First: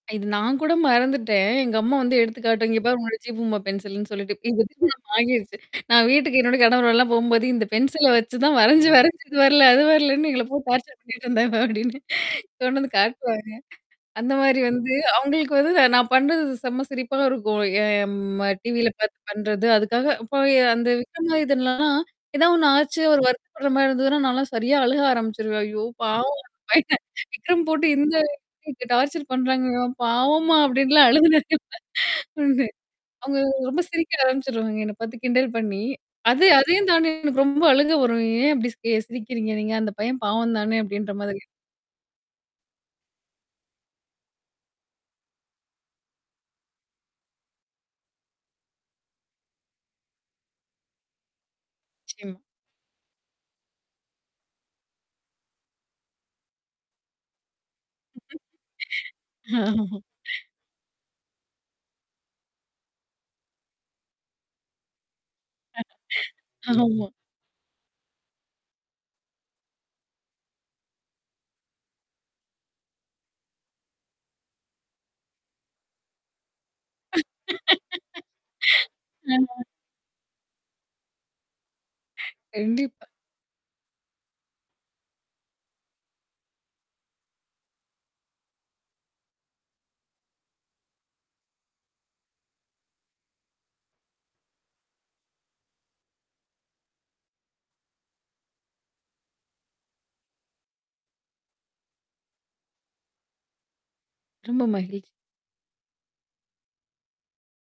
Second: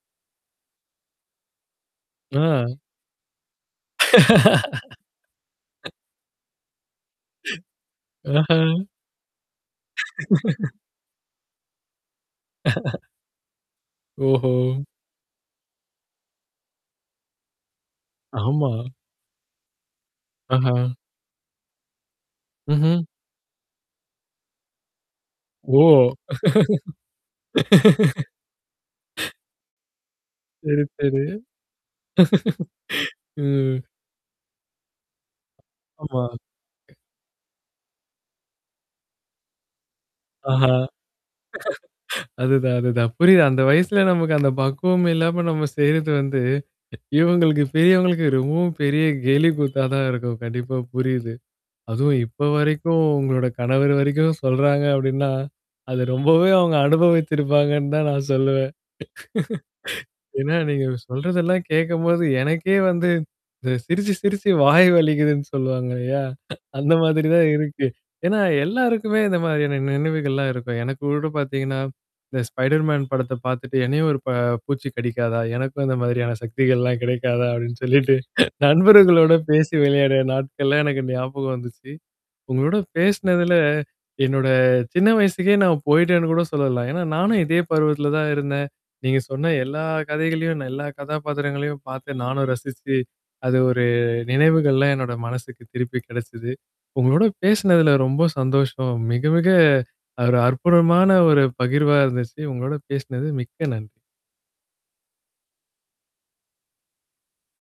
இது நான் கூட மறந்துட்டேன். எங்க அம்மா வந்து எடுத்துக்காட்டும். ஆ. இங்க பார் உன்னோட ஜீ பூம்பா பென்சில்ன்னு சொல்லிட்டு இப்ப கூட [unintelligible] திருமணம் வாங்கிருச்சு. நான் வீட்டுக்கு என்னோட கணவரோடல்லாம் போம்போது இந்த பென்சில வச்சு தான் அஹ. வரைஞ்சு வரைஞ்சு இது வரல. அது வரலன்னு எங்கள போ டார்ச்சர் பண்ணிட்டு இருந்தாங்க அப்டின்னு. கொண்டு வந்து காட்டுவாங்க. அந்த ஓஹோ! மாரி வந்து, அவங்களுக்கு வந்து நான் பண்றதுது செம்ம சிரிப்பாவ இருக்கும். எம் ஆமா. டிவில பார்த்து பண்றது. அதுக்காக அப்ப அந்த ஆஹ. விக்ரமாதித்தன்லலாம், ஏதாவ ஒண்ணு ஆச்சு ம்ஹ்ம். அவரு வருத்தப்படுற மாரி இருந்ததுன்னா, நான்லாம் சரியா அழுக ஆரம்பிச்சுருவேன். ஓ! ஐயோ! பாவம் பயன் விக்ரம் போட்டு இந்த அளவுக்கு டார்ச்சர் பண்றாங்கவன். பாவோம்மா சரி, அப்டின்னுலாம் சரி. அழுதுனே ஒண்ணு. அவங்க அ. ரொம்ப சிரிக்க ஆரம்பிச்சுருவாங்க. என்ன பாத்து கிண்டல் பண்ணி. ஆமா. அது அதையும் தாண்டி எனக்கு ரொம்ப அழுங்கா வரும். ஏன் அப்டி சி சிரிக்கிறீங்க நீங்க அந்த பையன் பாவம் ஆஹா. தானே அப்டின்ற மாதிரி. அதுதான் அதுதான். புரியுது. அந்த வயசுல நமக்கு அந்த பக்குவம் இல்லாம நம்ம செய்றது வந்து இவங்களுக்கு பெரியவங்களுக்கு ரொம்பவும் பெரிய கேலி கூத்தா தான் இருக்கும். கண்டிப்பா புரியுது. அதுவும் நிச்சியம் இப்ப வரைக்கும் உங்களோட கணவர் வரைக்கும் சொல்றாங்க அப்டின்னா. அத ரொம்பவே அவங்க அனுபவிச்சுருப்பாங்கன்னு தான் நான் சொல்லுவேன் ஆமா. ஏன்னா, நீங்க சொல்றதெல்லாம் கேட்கும்போது எனக்கே வந்து த சிரிச்சு சிரிச்சு வாய் வலிக்குதுன்னு சொல்லுவாங்க இல்லயா? அந்த ஆமா. மாதிரி தான் இருக்கு. ஏன்னா எல்லாருக்குமே இந்த மாதிரியான நினைவுகள்லாம் இருக்கும். எனக்கு கூட பார்த்தீங்கன்னா, இந்த ஸ்பைடர் மேன் படத்த பார்த்துட்டு, என்னையும் ஒரு ப பூச்சி கடிக்காதா? எனக்கும் இந்த மாதிரியான சக்திகள்லாம் கிடைக்காதா? அப்டின்னு சொல்லிட்டு நண்பர்களோட ம். பேசி விளையாடு நாட்கள்ல எனக்கு ஞாபகம் வந்துச்சு. உங்களோட கண்டிப்பா. பேசனதுல, என்னோட சின்ன வயசுக்கே நான் போயி்டேன்னு கூட சொல்லலாம். ஏன்னா, நானும் இதே பருவத்தில தான் இருந்தேன். நீங்க சொன்ன எல்லா கதைகளையும் எல்லா கதாபாத்திரங்களையும் பார்த்து நானும் ரசிச்சு. அது ஒரு நினைவுகள்லாம் என்னோட மனசுக்கு திருப்பி கெடைச்சது. உங்களோட பேசினதுல ரொம்ப சந்தோஷம். மிக மிக ஒரு அற்புதமான ஒரு பகிர்வா இருந்துச்சு. உங்களோட பேசினது மிக்க நன்றி. ரொம்ப மகிழ்ச்சி.